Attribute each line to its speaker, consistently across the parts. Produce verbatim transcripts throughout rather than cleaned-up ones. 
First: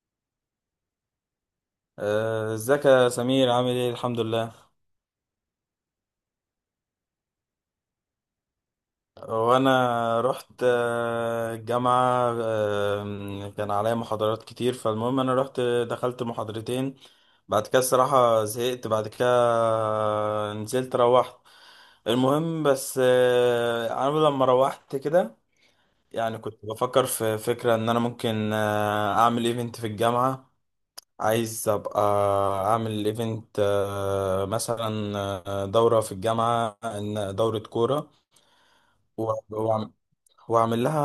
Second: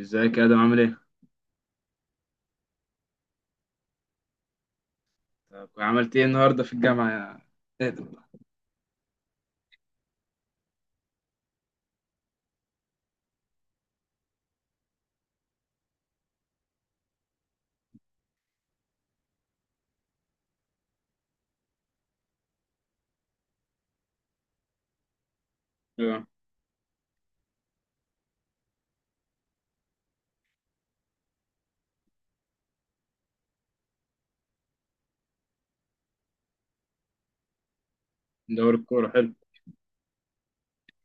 Speaker 1: ازيك يا ادم عامل ايه؟
Speaker 2: آه، ازيك يا سمير، عامل ايه؟ الحمد لله.
Speaker 1: طب عملت ايه النهارده في الجامعه يا ادم؟
Speaker 2: وانا رحت آه، الجامعة، آه، كان عليا محاضرات كتير، فالمهم انا رحت دخلت محاضرتين. بعد كده الصراحة زهقت، بعد كده نزلت روحت. المهم بس آه، انا لما روحت كده
Speaker 1: اه،
Speaker 2: يعني كنت بفكر في فكرة ان انا ممكن آه، اعمل ايفنت في الجامعة. عايز ابقى اعمل ايفنت، آه، مثلا آه، دورة في الجامعة، إن- دورة كورة.
Speaker 1: دوري الكوره حلو.
Speaker 2: و- وأعم- واعمل لها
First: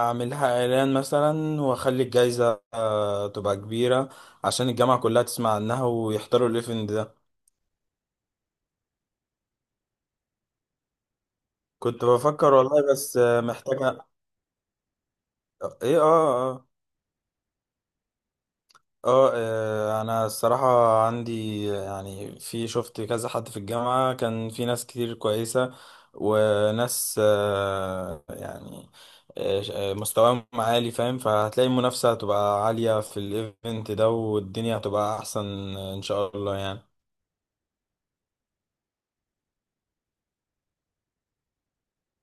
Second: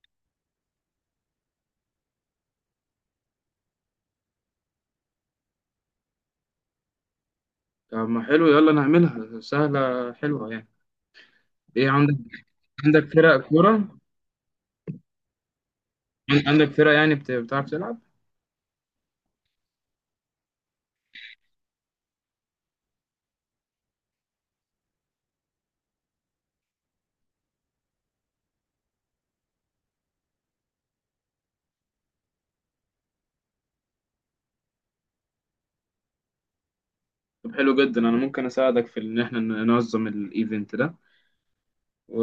Speaker 2: اعمل لها اعلان مثلا، واخلي الجايزة آه، تبقى كبيرة عشان الجامعة كلها تسمع عنها ويحضروا الايفنت ده.
Speaker 1: طب ما حلو، يلا نعملها، سهله حلوه يعني. ايه
Speaker 2: كنت
Speaker 1: عندك؟
Speaker 2: بفكر والله،
Speaker 1: عندك
Speaker 2: بس آه،
Speaker 1: فرق كوره؟
Speaker 2: محتاجة. آه، ايه، اه،
Speaker 1: عن-
Speaker 2: آه،
Speaker 1: عندك
Speaker 2: آه.
Speaker 1: فرق، يعني بت- بتعرف تلعب؟
Speaker 2: اه، آه، انا الصراحة عندي يعني، في شفت كذا حد في الجامعة، كان في ناس كتير كويسة. وناس آه، يعني، آه، آه، مستواهم عالي، فاهم؟ فهتلاقي المنافسة هتبقى عالية في الايفنت ده، والدنيا هتبقى احسن ان شاء الله يعني.
Speaker 1: طب حلو جدا، انا ممكن اساعدك في ان احنا ننظم الايفنت ده و...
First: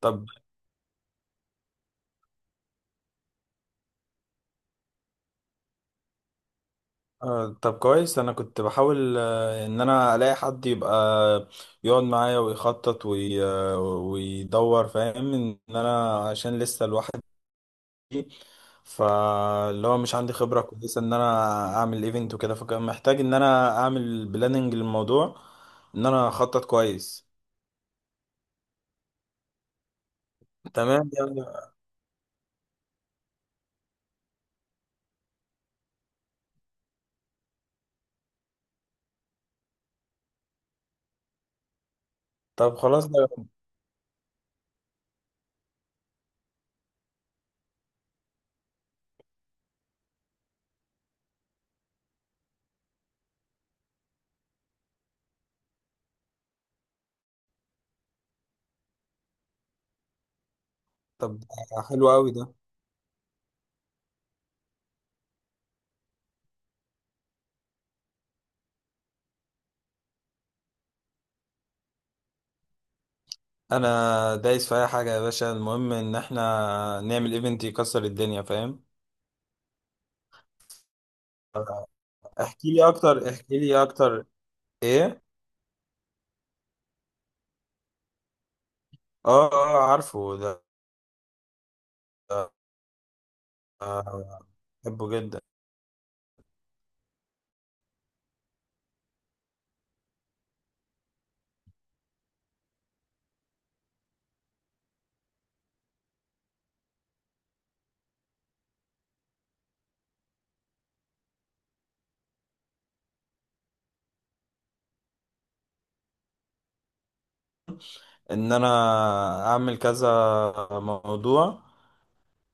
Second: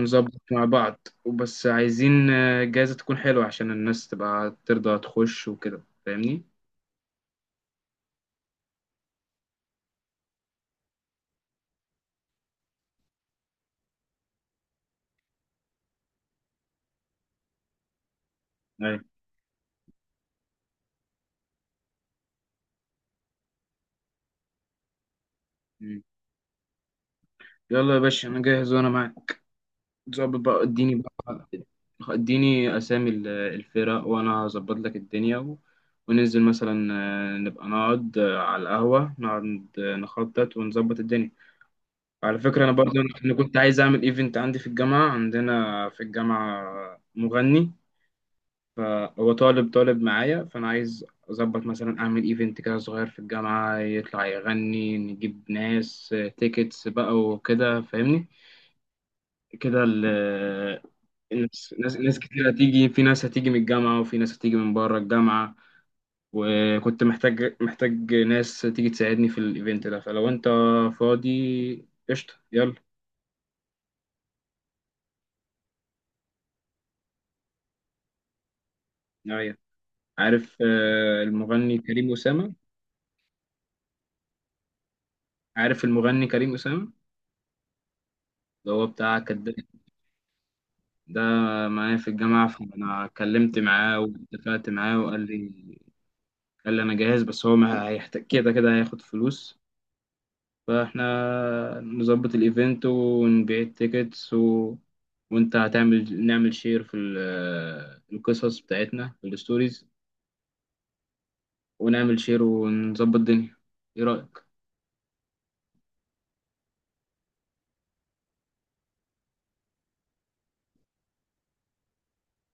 Speaker 2: طب،
Speaker 1: مع بعض، وبس عايزين آه، جايزه تكون حلوه، عشان الناس تبقى ترضى تخش وكده، فاهمني؟
Speaker 2: آه، طب كويس، انا كنت بحاول آه، ان انا الاقي حد يبقى يقعد معايا ويخطط وي- آه، ويدور، فاهم؟ ان انا عشان لسه الواحد،
Speaker 1: ايوه.
Speaker 2: فاللي هو مش عندي خبرة كويسة ان انا اعمل ايفنت وكده، فكان محتاج ان انا اعمل بلاننج للموضوع.
Speaker 1: مم.
Speaker 2: ان انا اخطط كويس.
Speaker 1: يلا يا باشا، انا جاهز وانا معاك. ظبط بقى، اديني
Speaker 2: تمام يعني.
Speaker 1: بقى، اديني اسامي ال- الفرق، وانا هظبط لك الدنيا و... وننزل مثلا، آه، نبقى نقعد آه، على القهوة، نقعد آه، نخطط ونظبط الدنيا. على فكرة انا
Speaker 2: طب
Speaker 1: برضو
Speaker 2: خلاص
Speaker 1: انا
Speaker 2: ده.
Speaker 1: كنت عايز اعمل ايفنت عندي في الجامعة، عندنا في الجامعة مغني، فهو طالب طالب معايا، فانا عايز اظبط مثلا اعمل ايفنت كده صغير في الجامعة، يطلع يغني، نجيب ناس تيكتس بقى وكده، فاهمني كده. ال-
Speaker 2: طب
Speaker 1: ناس
Speaker 2: ده
Speaker 1: ناس
Speaker 2: حلو
Speaker 1: ناس
Speaker 2: قوي
Speaker 1: كتير
Speaker 2: ده.
Speaker 1: هتيجي، في ناس هتيجي من الجامعة، وفي ناس هتيجي من بره الجامعة، وكنت محتاج محتاج ناس تيجي تساعدني في الايفنت ده. فلو انت فاضي قشطة، يلا.
Speaker 2: انا دايس في اي حاجة يا باشا، المهم ان احنا نعمل ايفنت يكسر الدنيا، فاهم؟
Speaker 1: نعم. عارف آه، المغني كريم أسامة؟
Speaker 2: احكي لي اكتر، احكي لي اكتر، ايه؟
Speaker 1: عارف المغني كريم أسامة، اللي هو بتاع
Speaker 2: اه
Speaker 1: كداب؟
Speaker 2: اه، عارفه ده.
Speaker 1: ده معايا في الجامعة، فأنا اتكلمت معاه
Speaker 2: آه،
Speaker 1: واتفقت معاه
Speaker 2: بحبه
Speaker 1: وقال
Speaker 2: جدا.
Speaker 1: لي، قال لي أنا جاهز، بس هو ما هيحتاج كده كده هياخد فلوس. فاحنا نظبط الايفنت ونبيع التيكتس و... وانت هتعمل، نعمل شير في ال- القصص بتاعتنا في الستوريز، ونعمل شير ونظبط الدنيا. ايه رأيك؟
Speaker 2: ان انا اعمل كذا موضوع،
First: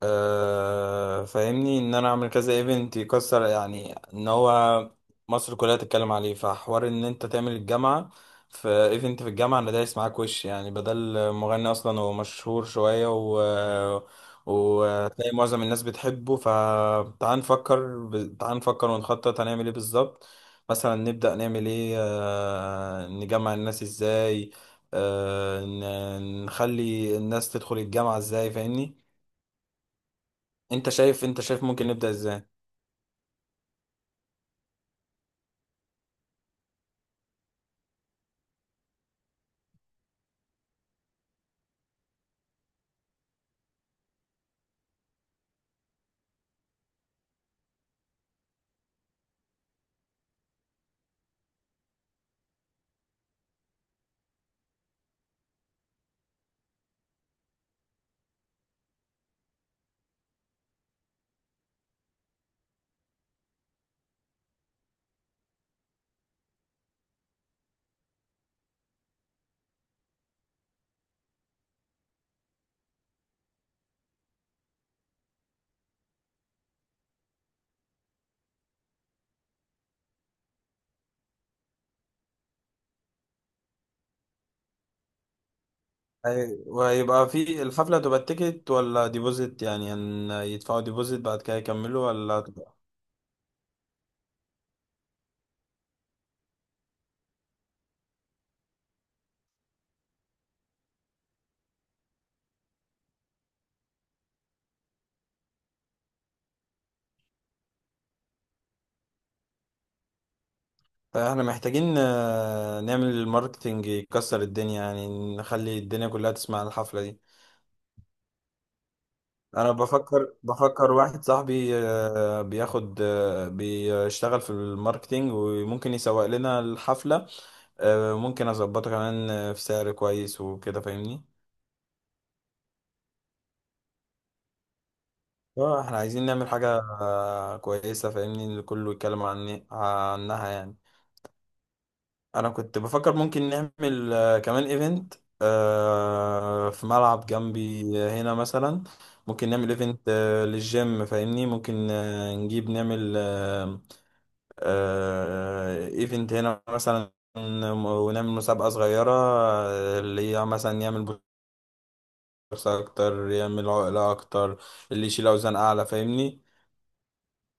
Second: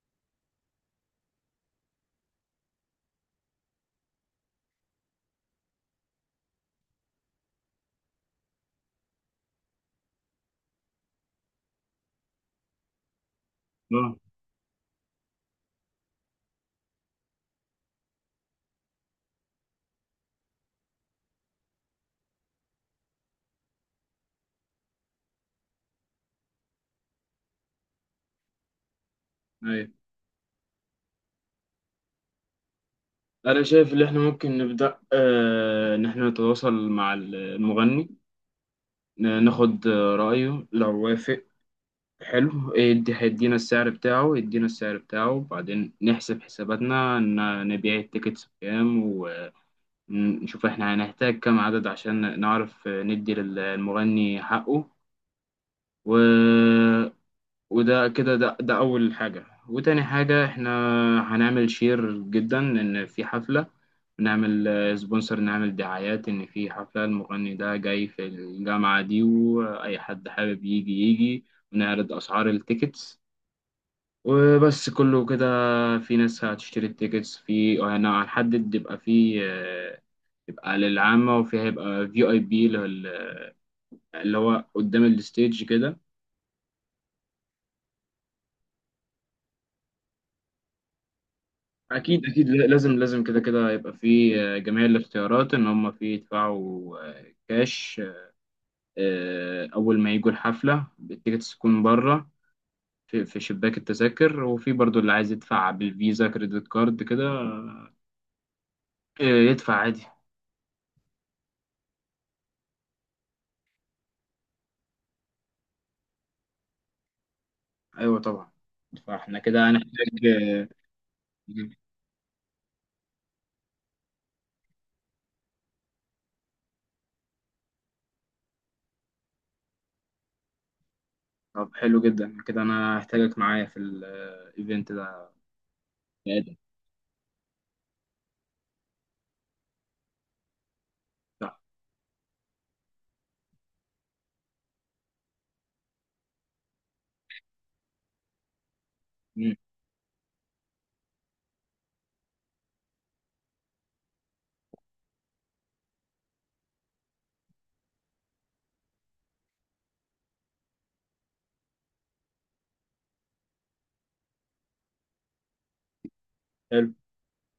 Speaker 2: آه، فاهمني، ان انا اعمل كذا ايفنت يكسر، يعني ان هو مصر كلها تتكلم عليه، فحوار ان انت تعمل الجامعة في ايفنت في الجامعة، انا دايس معاك وش يعني، بدل مغني اصلا هو مشهور شوية و
Speaker 1: اه.
Speaker 2: وتلاقي معظم الناس بتحبه، فتعال نفكر ب... تعال نفكر ونخطط هنعمل ايه بالظبط. مثلا نبدأ نعمل ايه، آه، نجمع الناس ازاي، آه، ن- نخلي الناس تدخل الجامعة ازاي، فاهمني؟
Speaker 1: ايوه،
Speaker 2: انت شايف، انت شايف ممكن نبدأ ازاي؟
Speaker 1: انا شايف ان احنا ممكن نبدأ، آه، ان احنا نتواصل مع المغني، ن- ناخد آه، رأيه، لو وافق حلو، يدي هيدينا السعر بتاعه، يدينا السعر بتاعه، وبعدين نحسب حساباتنا، ن- نبيع التيكتس بكام، ن- نشوف احنا هنحتاج كم عدد عشان نعرف ندي للمغني حقه، و... وده كده ده, ده أول حاجة. وتاني حاجة، احنا هنعمل شير جدا إن في حفلة، نعمل سبونسر، نعمل دعايات إن في حفلة المغني ده جاي في الجامعة دي، وأي حد حابب يجي يجي، ونعرض أسعار التيكتس وبس كله كده. في ناس هتشتري التيكتس، في هنحدد، يبقى في يبقى للعامة، وفي هيبقى في اي بي اللي هو قدام الستيج كده.
Speaker 2: هي- وهيبقى في الحفلة، هتبقى تيكت ولا ديبوزيت؟ يعني ان يدفعوا ديبوزيت بعد كده يكملوا
Speaker 1: اكيد
Speaker 2: ولا
Speaker 1: اكيد، لا-
Speaker 2: هتبقى-
Speaker 1: لازم لازم كده كده يبقى في آه، جميع الاختيارات، ان هم في يدفعوا آه، كاش آه، اول ما يجوا الحفلة، التيكتس تكون بره في في شباك التذاكر، وفي برضو اللي عايز يدفع بالفيزا كريدت كارد كده، آه، يدفع عادي.
Speaker 2: فاحنا محتاجين آه، نعمل الماركتينج يكسر الدنيا، يعني نخلي الدنيا كلها تسمع عن الحفلة دي.
Speaker 1: ايوه طبعا. فاحنا كده
Speaker 2: انا
Speaker 1: هنحتاج
Speaker 2: بفكر
Speaker 1: آه،
Speaker 2: بفكر واحد صاحبي آه، بياخد، آه، بيشتغل في الماركتينج وممكن يسوق لنا الحفلة. آه، ممكن اظبطه كمان آه، في سعر كويس وكده فاهمني.
Speaker 1: طب حلو جدا كده، انا هحتاجك معايا في الايفنت ده
Speaker 2: اه احنا عايزين
Speaker 1: يا
Speaker 2: نعمل
Speaker 1: آدم.
Speaker 2: حاجة آه، كويسة، فاهمني؟ اللي كله يتكلم عني عنها يعني.
Speaker 1: صح.
Speaker 2: انا كنت بفكر ممكن نعمل آه، كمان ايفنت في ملعب جنبي هنا مثلا. ممكن نعمل ايفنت للجيم، فاهمني؟ ممكن آه، نجيب نعمل ايفنت هنا مثلا، ونعمل مسابقة صغيرة، آه، اللي هي مثلا يعمل بوكس اكتر، يعمل عقلة اكتر، اللي يشيل اوزان اعلى، فاهمني؟
Speaker 1: حلو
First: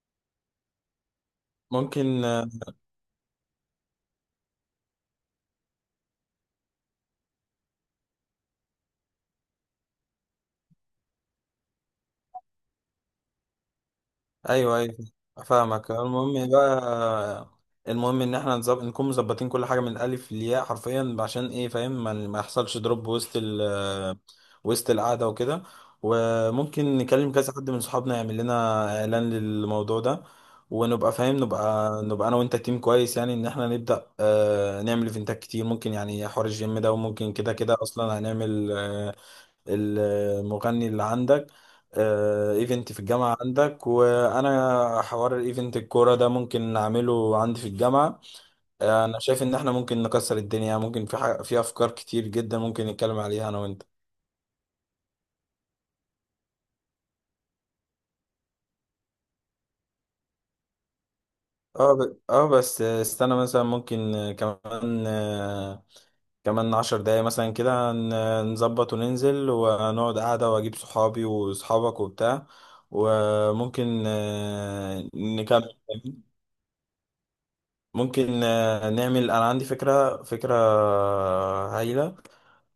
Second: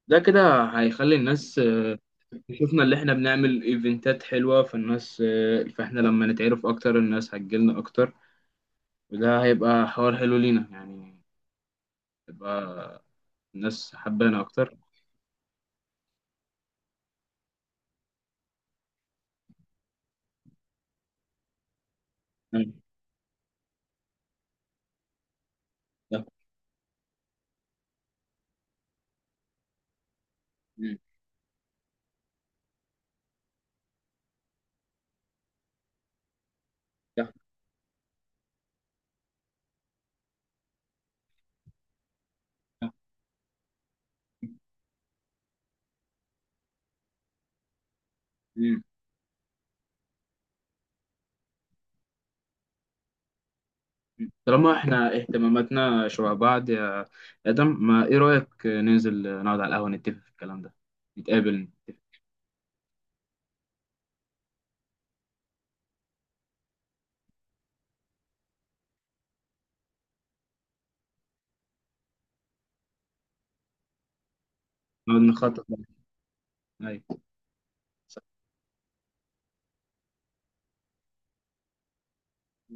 Speaker 1: ده، كده هيخلي الناس آه،
Speaker 2: ممكن آه،
Speaker 1: تشوفنا اللي احنا بنعمل ايفنتات حلوة، فالناس آه، فاحنا لما نتعرف اكتر، الناس هتجيلنا اكتر، وده هيبقى حوار حلو لينا يعني، تبقى الناس حبانا اكتر.
Speaker 2: ايوه ايوه، فاهمك. المهم بقى، المهم ان احنا نظب... نكون مظبطين كل حاجه من الالف للياء، حرفيا، عشان ايه، فاهم؟ ما, ما
Speaker 1: مم.
Speaker 2: يحصلش دروب وسط ال... وسط القعده وكده.
Speaker 1: ده.
Speaker 2: وممكن نكلم كذا حد من صحابنا يعمل لنا اعلان للموضوع ده.
Speaker 1: مم.
Speaker 2: ونبقى فاهم، نبقى نبقى انا وانت تيم كويس، يعني ان احنا نبدا آه... نعمل ايفنتات كتير، ممكن يعني حوار الجيم ده،
Speaker 1: ده.
Speaker 2: وممكن كده كده اصلا هنعمل، آه، المغني اللي عندك، آه،
Speaker 1: ده.
Speaker 2: ايفنت في الجامعة عندك، وانا حوار الايفنت الكورة ده ممكن نعمله عندي في الجامعة.
Speaker 1: مم.
Speaker 2: آه، انا شايف ان احنا ممكن نكسر الدنيا، ممكن في حاجة، في افكار كتير جدا ممكن نتكلم عليها انا وانت.
Speaker 1: مم. طالما احنا اهتماماتنا شبه بعض يا ادم، ما ايه رأيك ننزل نقعد على القهوة، نتفق في الكلام ده، نتقابل،
Speaker 2: اه، ب... اه بس استنى مثلا، ممكن كمان، آه، كمان عشر دقايق مثلا كده ن- نظبط وننزل ونقعد قعدة، واجيب صحابي وصحابك وبتاع، وممكن آه،
Speaker 1: نقعد نخطط.
Speaker 2: نكمل.
Speaker 1: أيوة. صح.
Speaker 2: ممكن آه، نعمل، انا عندي فكرة، فكرة آه، هايلة.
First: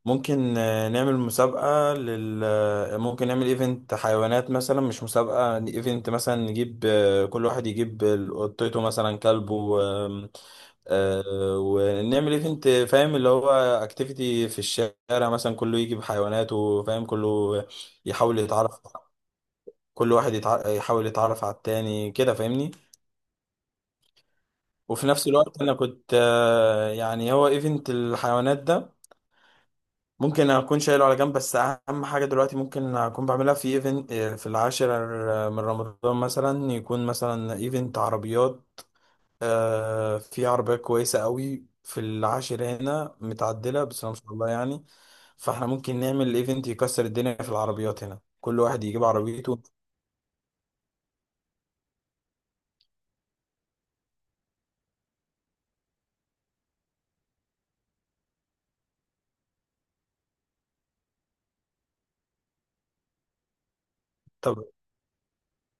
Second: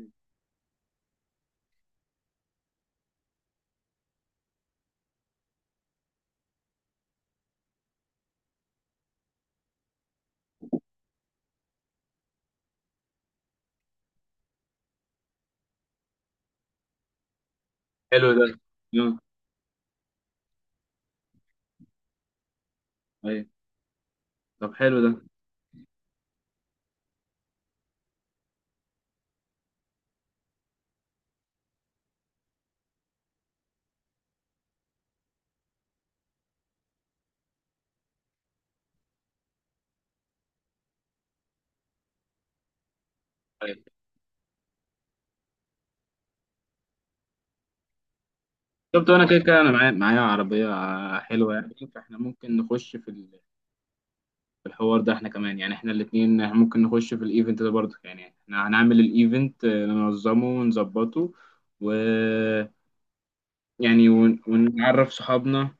Speaker 2: ممكن آه، نعمل مسابقة لل آه، ممكن نعمل ايفنت حيوانات مثلا، مش مسابقة، ايفنت مثلا، نجيب آه، كل واحد يجيب ال- قطته مثلا، كلبه، آم، آه، ونعمل ايفنت، فاهم؟ اللي هو اكتيفيتي في الشارع مثلا، كله يجي بحيواناته، فاهم؟ كله
Speaker 1: حلو
Speaker 2: يحاول
Speaker 1: ده.
Speaker 2: يتعرف،
Speaker 1: يلا.
Speaker 2: كل واحد يتع... يحاول يتعرف على التاني كده، فاهمني؟
Speaker 1: أيوة. طب
Speaker 2: وفي
Speaker 1: حلو
Speaker 2: نفس الوقت، انا كنت آه، يعني، هو ايفنت الحيوانات ده ممكن اكون شايله على جنب، بس اهم حاجه دلوقتي ممكن اكون بعملها في ايفنت في العاشر من رمضان مثلا، يكون مثلا ايفنت عربيات، آه، في عربيه كويسه قوي في العاشر هنا
Speaker 1: ده.
Speaker 2: متعدله، بس ما شاء الله يعني. فاحنا ممكن نعمل ايفنت يكسر الدنيا في العربيات هنا، كل واحد يجيب
Speaker 1: شفت، انا كده كده
Speaker 2: عربيته.
Speaker 1: انا معايا معايا عربيه حلوه يعني، فاحنا ممكن نخش في ال- في الحوار ده. احنا كمان يعني احنا الاثنين ممكن نخش في الايفنت ده برضه يعني، احنا هنعمل الايفنت آه، ننظمه ونظبطه، و يعني ون- ونعرف صحابنا،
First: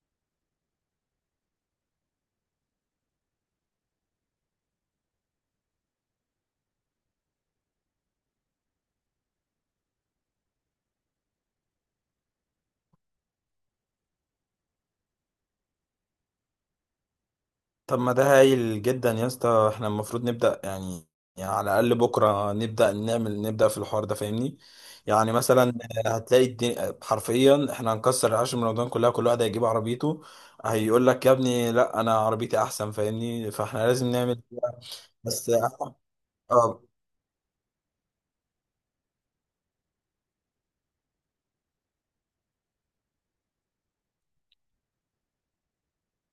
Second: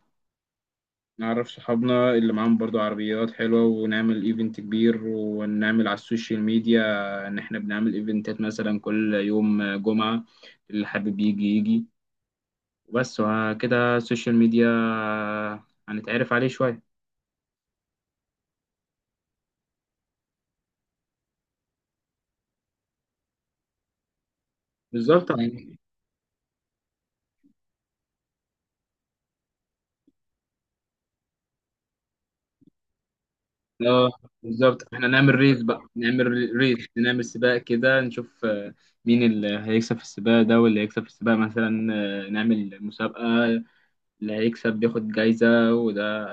Speaker 1: نعرف صحابنا اللي معاهم برضه عربيات حلوه، ونعمل ايفنت كبير، ونعمل على السوشيال ميديا ان احنا بنعمل ايفنتات مثلا كل يوم جمعه، اللي حابب يجي يجي وبس. وكده السوشيال ميديا هنتعرف عليه شوية.
Speaker 2: طب ما ده هايل جدا يا اسطى، احنا المفروض نبدأ يعني, يعني على الأقل بكرة نبدأ نعمل، نبدأ في الحوار ده، فاهمني؟
Speaker 1: بالظبط
Speaker 2: يعني مثلا
Speaker 1: يعني.
Speaker 2: هتلاقي الدنيا حرفيا، احنا هنكسر العشر من رمضان كلها، كل واحد هيجيب عربيته، هيقول لك يا ابني لا، انا عربيتي احسن، فاهمني؟ فاحنا لازم
Speaker 1: اه،
Speaker 2: نعمل كده.
Speaker 1: بالظبط، احنا نعمل
Speaker 2: بس
Speaker 1: ريس بقى، نعمل
Speaker 2: اه،
Speaker 1: ريس، نعمل سباق كده، نشوف آه، مين اللي هيكسب في السباق ده، واللي هيكسب في السباق مثلا آه، نعمل مسابقة، اللي هيكسب بياخد جايزة، وده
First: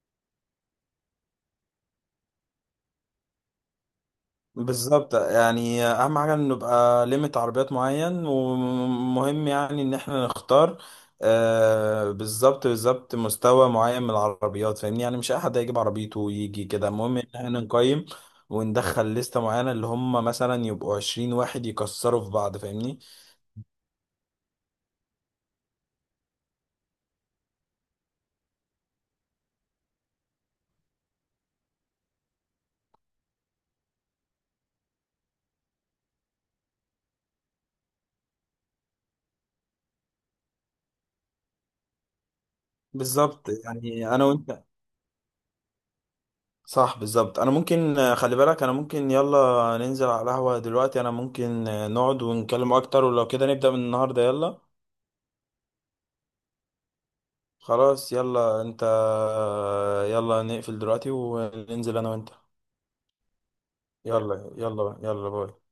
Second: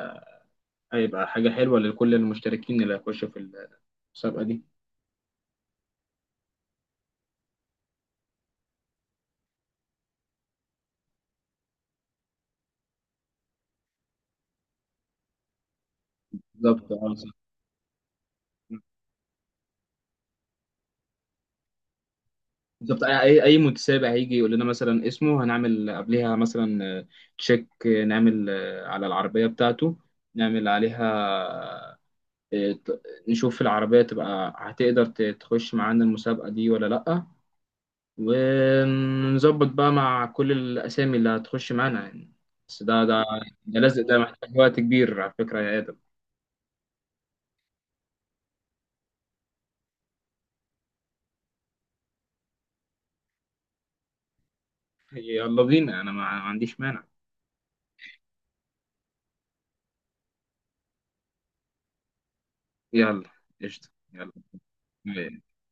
Speaker 1: هيبقى حاجة حلوة لكل المشتركين اللي هيخشوا في المسابقة دي.
Speaker 2: بالظبط يعني، اهم حاجه ان نبقى ليميت عربيات معين، ومهم يعني ان احنا نختار آه بالظبط، بالظبط مستوى معين من العربيات، فاهمني؟ يعني مش اي حد هيجيب عربيته ويجي كده،
Speaker 1: بالظبط، اه
Speaker 2: المهم ان
Speaker 1: صح.
Speaker 2: احنا نقيم وندخل لستة معينة اللي هم مثلا يبقوا عشرين واحد يكسروا في بعض، فاهمني؟
Speaker 1: بالظبط، اي اي متسابق هيجي يقول لنا مثلا اسمه، هنعمل قبلها مثلا آه، تشيك، آه، نعمل آه، على العربيه بتاعته، نعمل عليها آه، ت- نشوف العربيه تبقى هتقدر ت- تخش معانا المسابقه دي ولا لا، ونظبط بقى مع كل الاسامي اللي هتخش معانا يعني. بس ده ده
Speaker 2: بالظبط
Speaker 1: ده لازم،
Speaker 2: يعني،
Speaker 1: ده
Speaker 2: انا
Speaker 1: محتاج
Speaker 2: وانت.
Speaker 1: وقت كبير على فكره يا ادم.
Speaker 2: صح، بالظبط، انا ممكن آه، خلي بالك، انا ممكن، يلا ننزل على القهوة دلوقتي، انا ممكن آه، نقعد ونتكلم اكتر، ولو كده نبدأ من النهاردة، يلا.
Speaker 1: يلا بينا، انا ما ما عنديش مانع.
Speaker 2: خلاص يلا انت، يلا نقفل دلوقتي وننزل انا وانت.
Speaker 1: يلا قشطه،
Speaker 2: يلا يلا يلا،
Speaker 1: يلا.
Speaker 2: باي.